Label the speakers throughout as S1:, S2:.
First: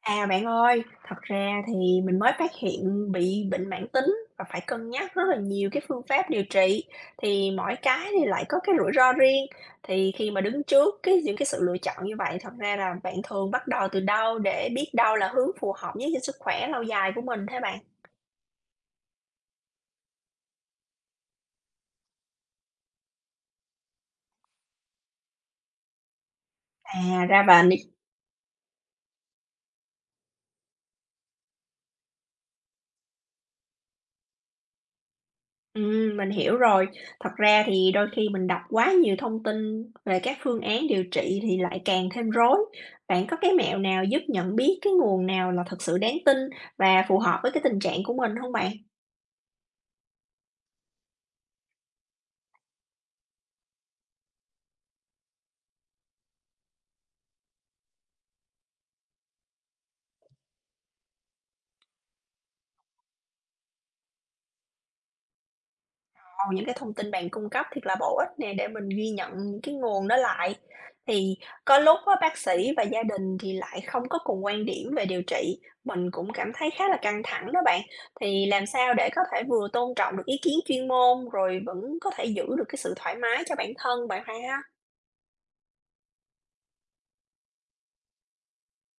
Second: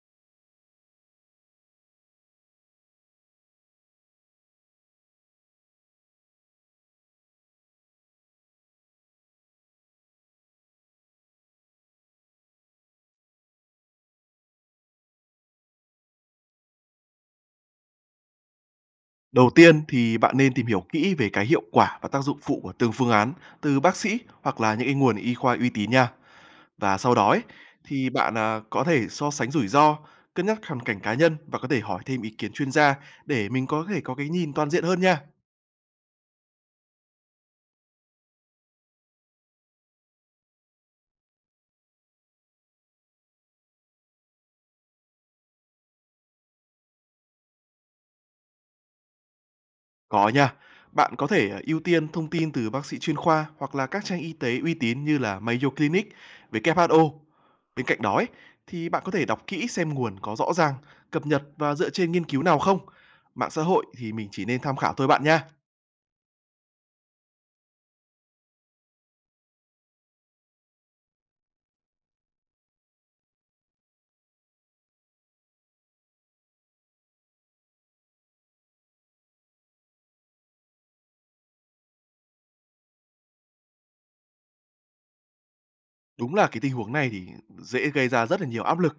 S1: À, bạn ơi, thật ra thì mình mới phát hiện bị bệnh mãn tính và phải cân nhắc rất là nhiều cái phương pháp điều trị, thì mỗi cái thì lại có cái rủi ro riêng. Thì khi mà đứng trước những cái sự lựa chọn như vậy, thật ra là bạn thường bắt đầu từ đâu để biết đâu là hướng phù hợp nhất cho sức khỏe lâu dài của mình thế bạn?
S2: Đầu tiên thì bạn nên tìm hiểu kỹ về cái hiệu quả và tác dụng phụ của từng phương án từ bác sĩ hoặc là những cái nguồn y khoa uy tín nha. Và sau
S1: À,
S2: đó
S1: ra
S2: ấy,
S1: là.
S2: thì bạn có thể so sánh rủi ro, cân nhắc hoàn cảnh cá nhân và có thể hỏi thêm ý kiến chuyên gia để mình có thể có cái nhìn toàn diện hơn nha.
S1: Mình hiểu rồi. Thật ra thì đôi khi mình đọc quá nhiều thông tin về các phương án điều trị thì lại càng thêm rối. Bạn có cái mẹo nào giúp nhận biết cái nguồn nào là thật sự đáng tin và phù hợp với cái tình trạng của mình không bạn?
S2: Có nha. Bạn có thể, ưu tiên thông tin từ bác sĩ chuyên khoa hoặc là các trang y tế uy tín như là Mayo Clinic, WHO. Bên cạnh đó ấy, thì bạn có thể đọc kỹ xem nguồn có rõ ràng, cập nhật và dựa trên nghiên cứu nào không. Mạng xã hội thì mình chỉ nên tham khảo thôi bạn nha.
S1: Wow, những cái thông tin bạn cung cấp thiệt là bổ ích nè, để mình ghi nhận những cái nguồn đó lại. Thì có lúc á, bác sĩ và gia đình thì lại không có cùng quan điểm về điều trị, mình cũng cảm thấy khá là căng thẳng đó bạn. Thì làm sao để có thể vừa tôn trọng được ý kiến chuyên môn rồi vẫn có thể giữ được cái sự thoải mái cho bản thân bạn ha?
S2: Đúng là cái tình huống này thì dễ gây ra rất là nhiều áp lực.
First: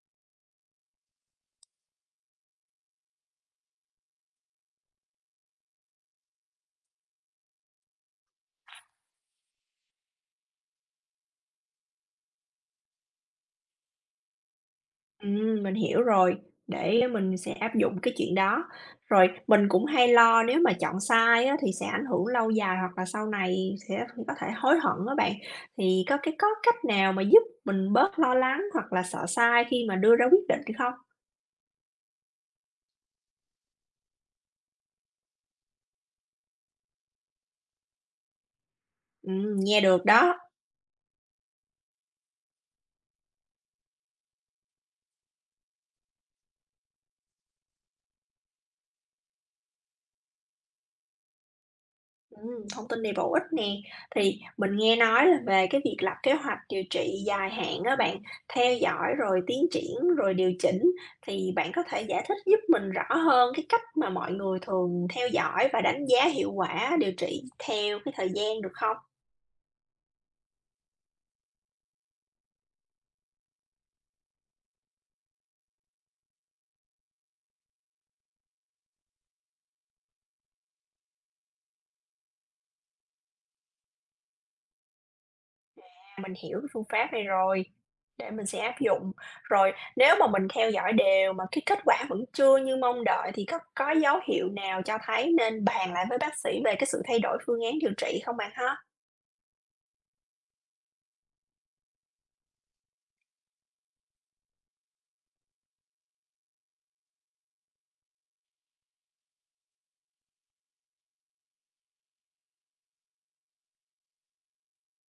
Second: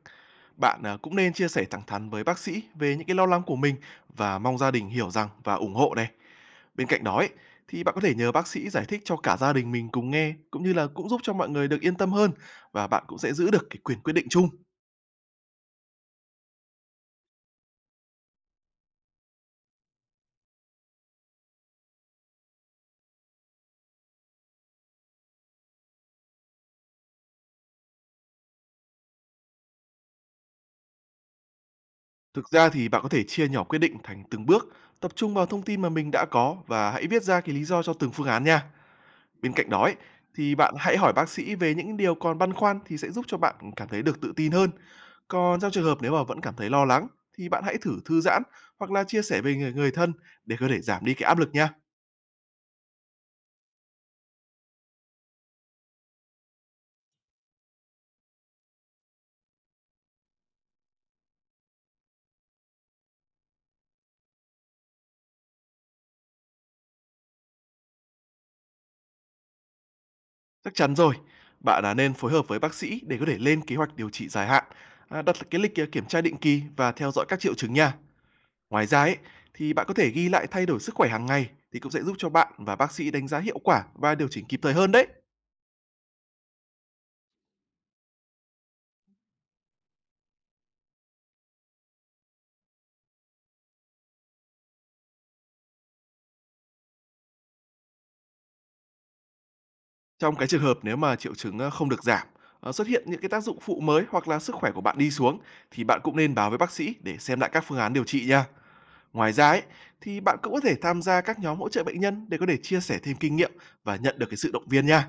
S2: Bạn, cũng nên chia sẻ thẳng thắn với bác sĩ về những cái lo lắng của mình và mong gia đình hiểu rằng và ủng hộ này. Bên cạnh đó ấy, thì bạn có thể nhờ bác sĩ giải thích cho cả gia đình mình cùng nghe, cũng như là cũng giúp cho mọi người được yên tâm hơn và bạn cũng sẽ giữ được cái quyền quyết định chung.
S1: Mình hiểu rồi, để mình sẽ áp dụng cái chuyện đó. Rồi mình cũng hay lo nếu mà chọn sai á, thì sẽ ảnh hưởng lâu dài hoặc là sau này sẽ có thể hối hận đó bạn. Thì có cách nào mà giúp mình bớt lo lắng hoặc là sợ sai khi mà đưa ra quyết định không?
S2: Thực ra thì bạn có thể chia nhỏ quyết định thành từng bước, tập trung vào thông tin mà mình đã có và hãy viết ra cái lý do cho từng phương án nha. Bên cạnh
S1: Nghe
S2: đó ấy,
S1: được đó.
S2: thì bạn hãy hỏi bác sĩ về những điều còn băn khoăn thì sẽ giúp cho bạn cảm thấy được tự tin hơn. Còn trong trường hợp nếu mà vẫn cảm thấy lo lắng thì bạn hãy thử thư giãn hoặc là chia sẻ với người người thân để có thể giảm đi cái áp lực nha.
S1: Thông tin này bổ ích nè. Thì mình nghe nói là về cái việc lập kế hoạch điều trị dài hạn đó bạn, theo dõi rồi tiến triển, rồi điều chỉnh, thì bạn có thể giải thích giúp mình rõ hơn cái cách mà mọi người thường theo dõi và đánh giá hiệu quả điều trị theo cái thời gian được không?
S2: Chắc chắn rồi, bạn nên phối hợp với bác sĩ để có thể lên kế hoạch điều trị dài hạn, đặt cái lịch, kiểm tra định kỳ và theo dõi các triệu chứng nha. Ngoài ra ấy, thì bạn có thể ghi lại thay đổi sức khỏe hàng ngày thì cũng sẽ giúp cho bạn và bác sĩ đánh giá hiệu quả và điều chỉnh kịp thời hơn đấy.
S1: À, mình hiểu cái phương pháp này rồi, để mình sẽ áp dụng. Rồi nếu mà mình theo dõi đều mà cái kết quả vẫn chưa như mong đợi thì có dấu hiệu nào cho thấy nên bàn lại với bác sĩ về cái sự thay đổi phương án điều trị không bạn ha?
S2: Trong cái trường hợp nếu mà triệu chứng, không được giảm, xuất hiện những cái tác dụng phụ mới hoặc là sức khỏe của bạn đi xuống, thì bạn cũng nên báo với bác sĩ để xem lại các phương án điều trị nha. Ngoài ra ấy, thì bạn cũng có thể tham gia các nhóm hỗ trợ bệnh nhân để có thể chia sẻ thêm kinh nghiệm và nhận được cái sự động viên nha.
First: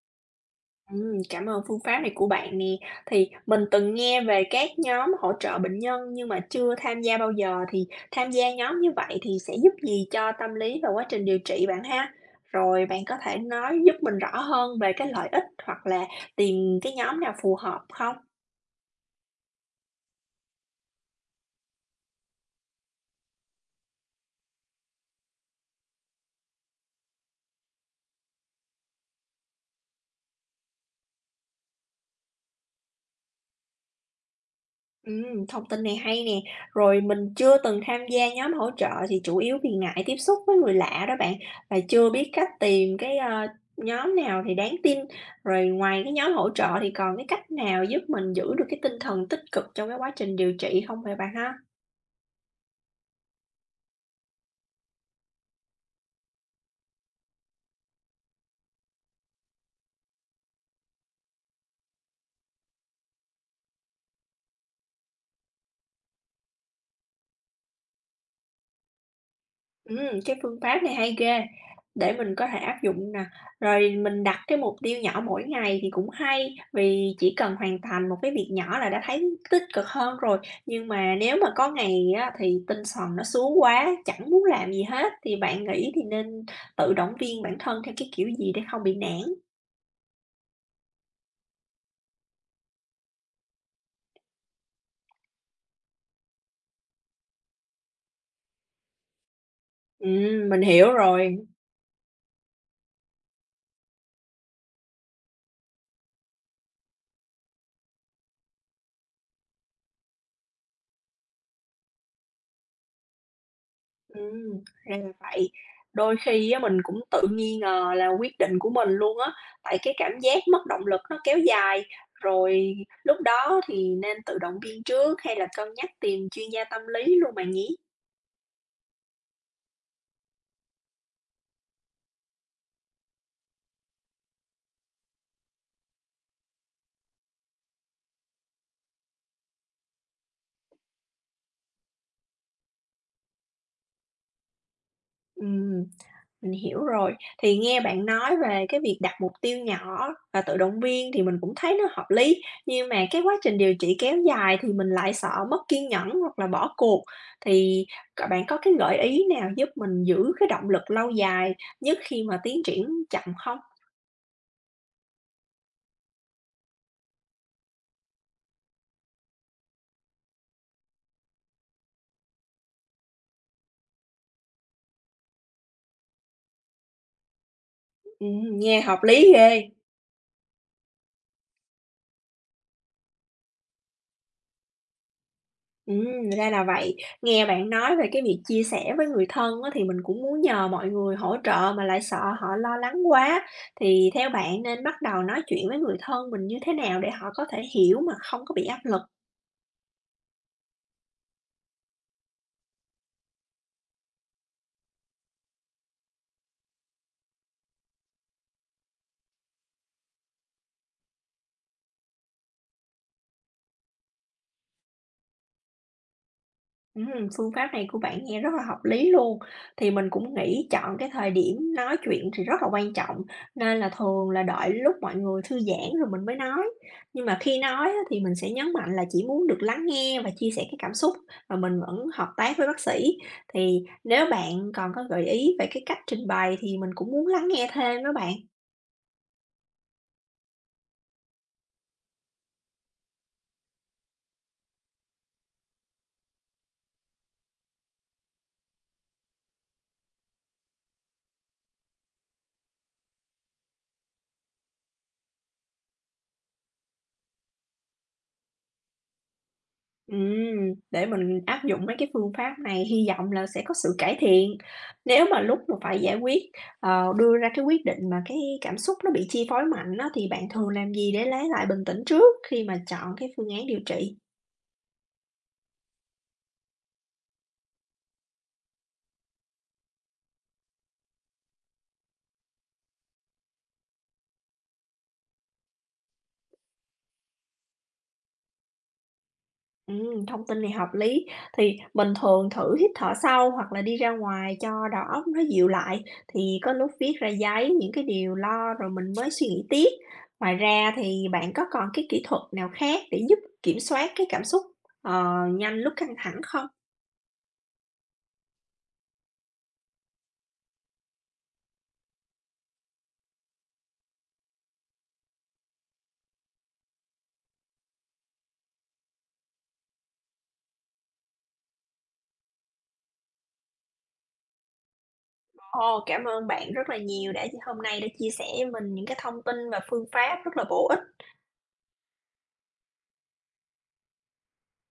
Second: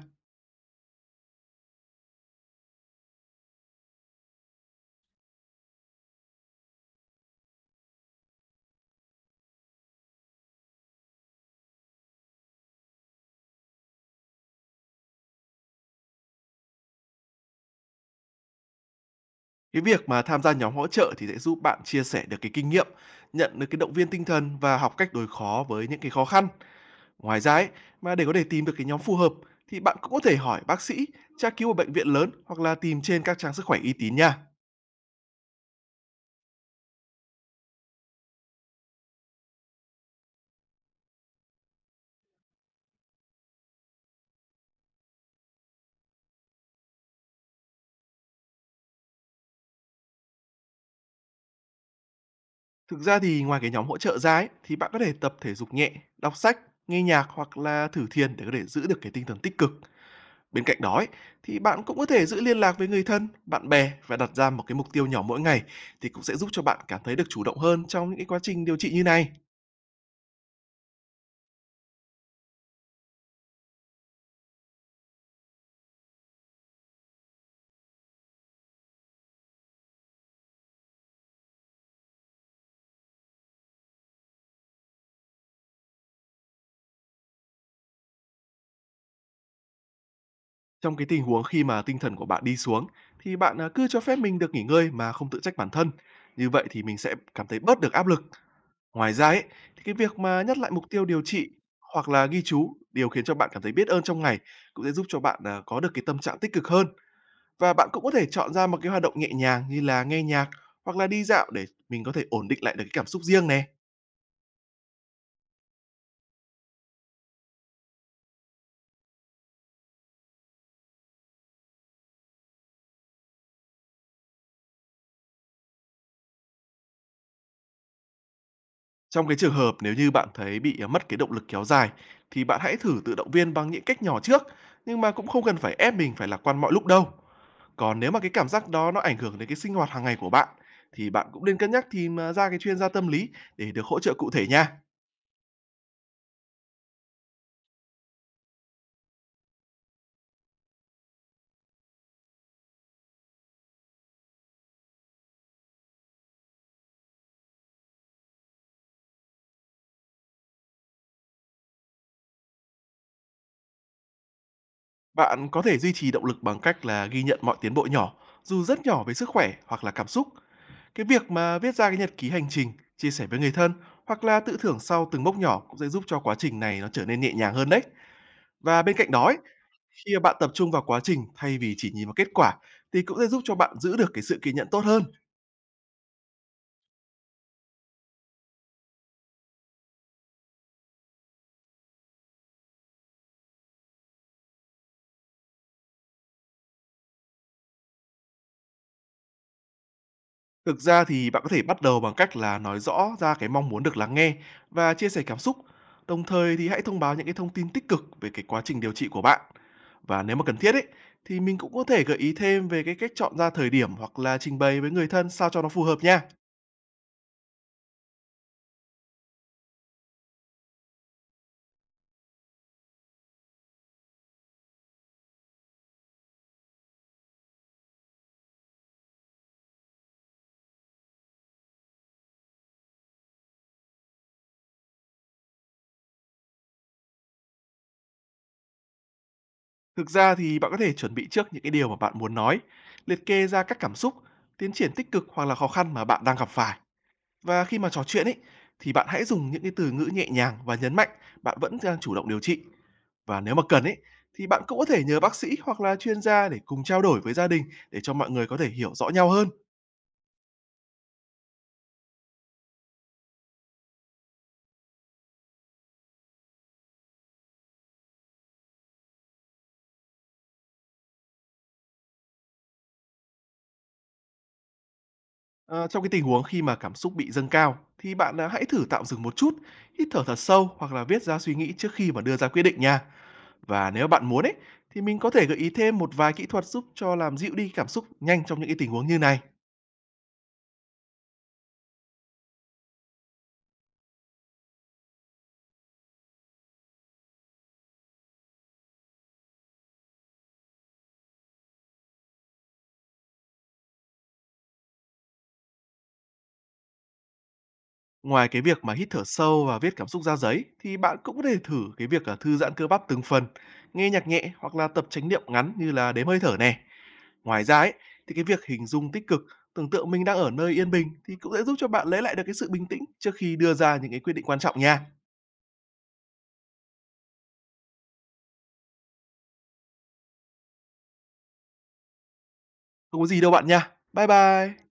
S1: Cảm ơn phương pháp này của bạn nè. Thì mình từng nghe về các nhóm hỗ trợ bệnh nhân nhưng mà chưa tham gia bao giờ, thì tham gia nhóm như vậy thì sẽ giúp gì cho tâm lý và quá trình điều trị bạn ha? Rồi bạn có thể nói giúp mình rõ hơn về cái lợi ích hoặc là tìm cái nhóm nào phù hợp không?
S2: Cái việc mà tham gia nhóm hỗ trợ thì sẽ giúp bạn chia sẻ được cái kinh nghiệm, nhận được cái động viên tinh thần và học cách đối khó với những cái khó khăn. Ngoài ra ấy, mà để có thể tìm được cái nhóm phù hợp thì bạn cũng có thể hỏi bác sĩ, tra cứu ở bệnh viện lớn hoặc là tìm trên các trang sức khỏe uy tín nha.
S1: Thông tin này hay nè. Rồi mình chưa từng tham gia nhóm hỗ trợ thì chủ yếu vì ngại tiếp xúc với người lạ đó bạn, và chưa biết cách tìm cái nhóm nào thì đáng tin. Rồi ngoài cái nhóm hỗ trợ thì còn cái cách nào giúp mình giữ được cái tinh thần tích cực trong cái quá trình điều trị không vậy bạn ha?
S2: Thực ra thì ngoài cái nhóm hỗ trợ ra ấy, thì bạn có thể tập thể dục nhẹ, đọc sách, nghe nhạc hoặc là thử thiền để có thể giữ được cái tinh thần tích cực. Bên cạnh đó ấy, thì bạn cũng có thể giữ liên lạc với người thân, bạn bè và đặt ra một cái mục tiêu nhỏ mỗi ngày thì cũng sẽ giúp cho bạn cảm thấy được chủ động hơn trong những cái quá trình điều trị như này.
S1: Cái phương pháp này hay ghê, để mình có thể áp dụng nè. Rồi mình đặt cái mục tiêu nhỏ mỗi ngày thì cũng hay, vì chỉ cần hoàn thành một cái việc nhỏ là đã thấy tích cực hơn rồi. Nhưng mà nếu mà có ngày á, thì tinh thần nó xuống quá, chẳng muốn làm gì hết, thì bạn nghĩ thì nên tự động viên bản thân theo cái kiểu gì để không bị nản?
S2: Trong cái tình huống khi mà tinh thần của bạn đi xuống thì bạn cứ cho phép mình được nghỉ ngơi mà không tự trách bản thân. Như vậy thì mình sẽ cảm thấy bớt được áp lực. Ngoài ra ấy, thì cái việc mà nhắc
S1: Mình
S2: lại mục
S1: hiểu
S2: tiêu điều
S1: rồi.
S2: trị hoặc là ghi chú điều khiến cho bạn cảm thấy biết ơn trong ngày cũng sẽ giúp cho bạn có được cái tâm trạng tích cực hơn và bạn cũng có thể chọn ra một cái hoạt động nhẹ nhàng như là nghe nhạc hoặc là đi dạo để mình có thể ổn định lại được cái cảm xúc riêng này.
S1: Ừm, ra là vậy. Đôi khi á, mình cũng tự nghi ngờ là quyết định của mình luôn á, tại cái cảm giác mất động lực nó kéo dài, rồi lúc đó thì nên tự động viên trước hay là cân nhắc tìm chuyên gia tâm lý luôn bạn nhỉ?
S2: Trong cái trường hợp nếu như bạn thấy bị mất cái động lực kéo dài thì bạn hãy thử tự động viên bằng những cách nhỏ trước nhưng mà cũng không cần phải ép mình phải lạc quan mọi lúc đâu. Còn nếu mà cái cảm giác đó nó ảnh hưởng đến cái sinh hoạt hàng ngày của bạn, thì bạn cũng nên cân nhắc tìm, ra cái chuyên gia tâm lý để được hỗ trợ cụ thể nha.
S1: Ừm. Mình hiểu rồi. Thì nghe bạn nói về cái việc đặt mục tiêu nhỏ và tự động viên thì mình cũng thấy nó hợp lý, nhưng mà cái quá trình điều trị kéo dài thì mình lại sợ mất kiên nhẫn hoặc là bỏ cuộc. Thì bạn có cái gợi ý nào giúp mình giữ cái động lực lâu dài, nhất khi mà tiến triển chậm không?
S2: Bạn có thể duy trì động lực bằng cách là ghi nhận mọi tiến bộ nhỏ, dù rất nhỏ về sức khỏe hoặc là cảm xúc. Cái việc mà viết ra cái nhật ký hành trình, chia sẻ với người thân hoặc là tự thưởng sau từng mốc nhỏ cũng sẽ giúp cho quá trình này nó trở nên nhẹ nhàng hơn đấy.
S1: Nghe
S2: Và bên
S1: hợp
S2: cạnh đó
S1: lý
S2: ấy,
S1: ghê!
S2: khi mà bạn tập trung vào quá trình thay vì chỉ nhìn vào kết quả thì cũng sẽ giúp cho bạn giữ được cái sự kiên nhẫn tốt hơn.
S1: Ra là vậy. Nghe bạn nói về cái việc chia sẻ với người thân á, thì mình cũng muốn nhờ mọi người hỗ trợ mà lại sợ họ lo lắng quá. Thì theo bạn nên bắt đầu nói chuyện với người thân mình như thế nào để họ có thể hiểu mà không có bị áp lực?
S2: Thực ra thì bạn có thể bắt đầu bằng cách là nói rõ ra cái mong muốn được lắng nghe và chia sẻ cảm xúc. Đồng thời thì hãy thông báo những cái thông tin tích cực về cái quá trình điều trị của bạn. Và nếu mà cần thiết ấy thì mình cũng có thể gợi ý thêm về cái cách chọn ra thời điểm hoặc là trình bày với người thân sao cho nó phù hợp nha.
S1: Phương pháp này của bạn nghe rất là hợp lý luôn. Thì mình cũng nghĩ chọn cái thời điểm nói chuyện thì rất là quan trọng, nên là thường là đợi lúc mọi người thư giãn rồi mình mới nói. Nhưng mà khi nói á, thì mình sẽ nhấn mạnh là chỉ muốn được lắng nghe và chia sẻ cái cảm xúc, và mình vẫn hợp tác với bác sĩ. Thì nếu bạn còn có gợi ý về cái cách trình bày thì mình cũng muốn lắng nghe thêm đó bạn.
S2: Thực ra thì bạn có thể chuẩn bị trước những cái điều mà bạn muốn nói, liệt kê ra các cảm xúc, tiến triển tích cực hoặc là khó khăn mà bạn đang gặp phải. Và khi mà trò chuyện ấy thì bạn hãy dùng những cái từ ngữ nhẹ nhàng và nhấn mạnh bạn vẫn đang chủ động điều trị. Và nếu mà cần ấy, thì bạn cũng có thể nhờ bác sĩ hoặc là chuyên gia để cùng trao đổi với gia đình để cho mọi người có thể hiểu rõ nhau hơn.
S1: Để mình áp dụng mấy cái phương pháp này, hy vọng là sẽ có sự cải thiện. Nếu mà lúc mà phải giải quyết, đưa ra cái quyết định mà cái cảm xúc nó bị chi phối mạnh á, thì bạn thường làm gì để lấy lại bình tĩnh trước khi mà chọn cái phương án điều trị?
S2: Ờ, trong cái tình huống khi mà cảm xúc bị dâng cao thì bạn hãy thử tạm dừng một chút, hít thở thật sâu hoặc là viết ra suy nghĩ trước khi mà đưa ra quyết định nha. Và nếu bạn muốn ấy thì mình có thể gợi ý thêm một vài kỹ thuật giúp cho làm dịu đi cảm xúc nhanh trong những cái tình huống như này.
S1: Thông tin này hợp lý. Thì mình thường thử hít thở sâu hoặc là đi ra ngoài cho đầu óc nó dịu lại, thì có lúc viết ra giấy những cái điều lo rồi mình mới suy nghĩ tiếp. Ngoài ra thì bạn có còn cái kỹ thuật nào khác để giúp kiểm soát cái cảm xúc, ờ, nhanh lúc căng thẳng không?
S2: Ngoài cái việc mà hít thở sâu và viết cảm xúc ra giấy thì bạn cũng có thể thử cái việc là thư giãn cơ bắp từng phần, nghe nhạc nhẹ hoặc là tập chánh niệm ngắn như là đếm hơi thở này. Ngoài ra ấy, thì cái việc hình dung tích cực, tưởng tượng mình đang ở nơi yên bình thì cũng sẽ giúp cho bạn lấy lại được cái sự bình tĩnh trước khi đưa ra những cái quyết định quan trọng nha.
S1: Ồ, cảm ơn bạn rất là nhiều, đã hôm nay đã chia sẻ với mình những cái thông tin và phương pháp rất là bổ ích.
S2: Không có gì đâu bạn nha. Bye bye.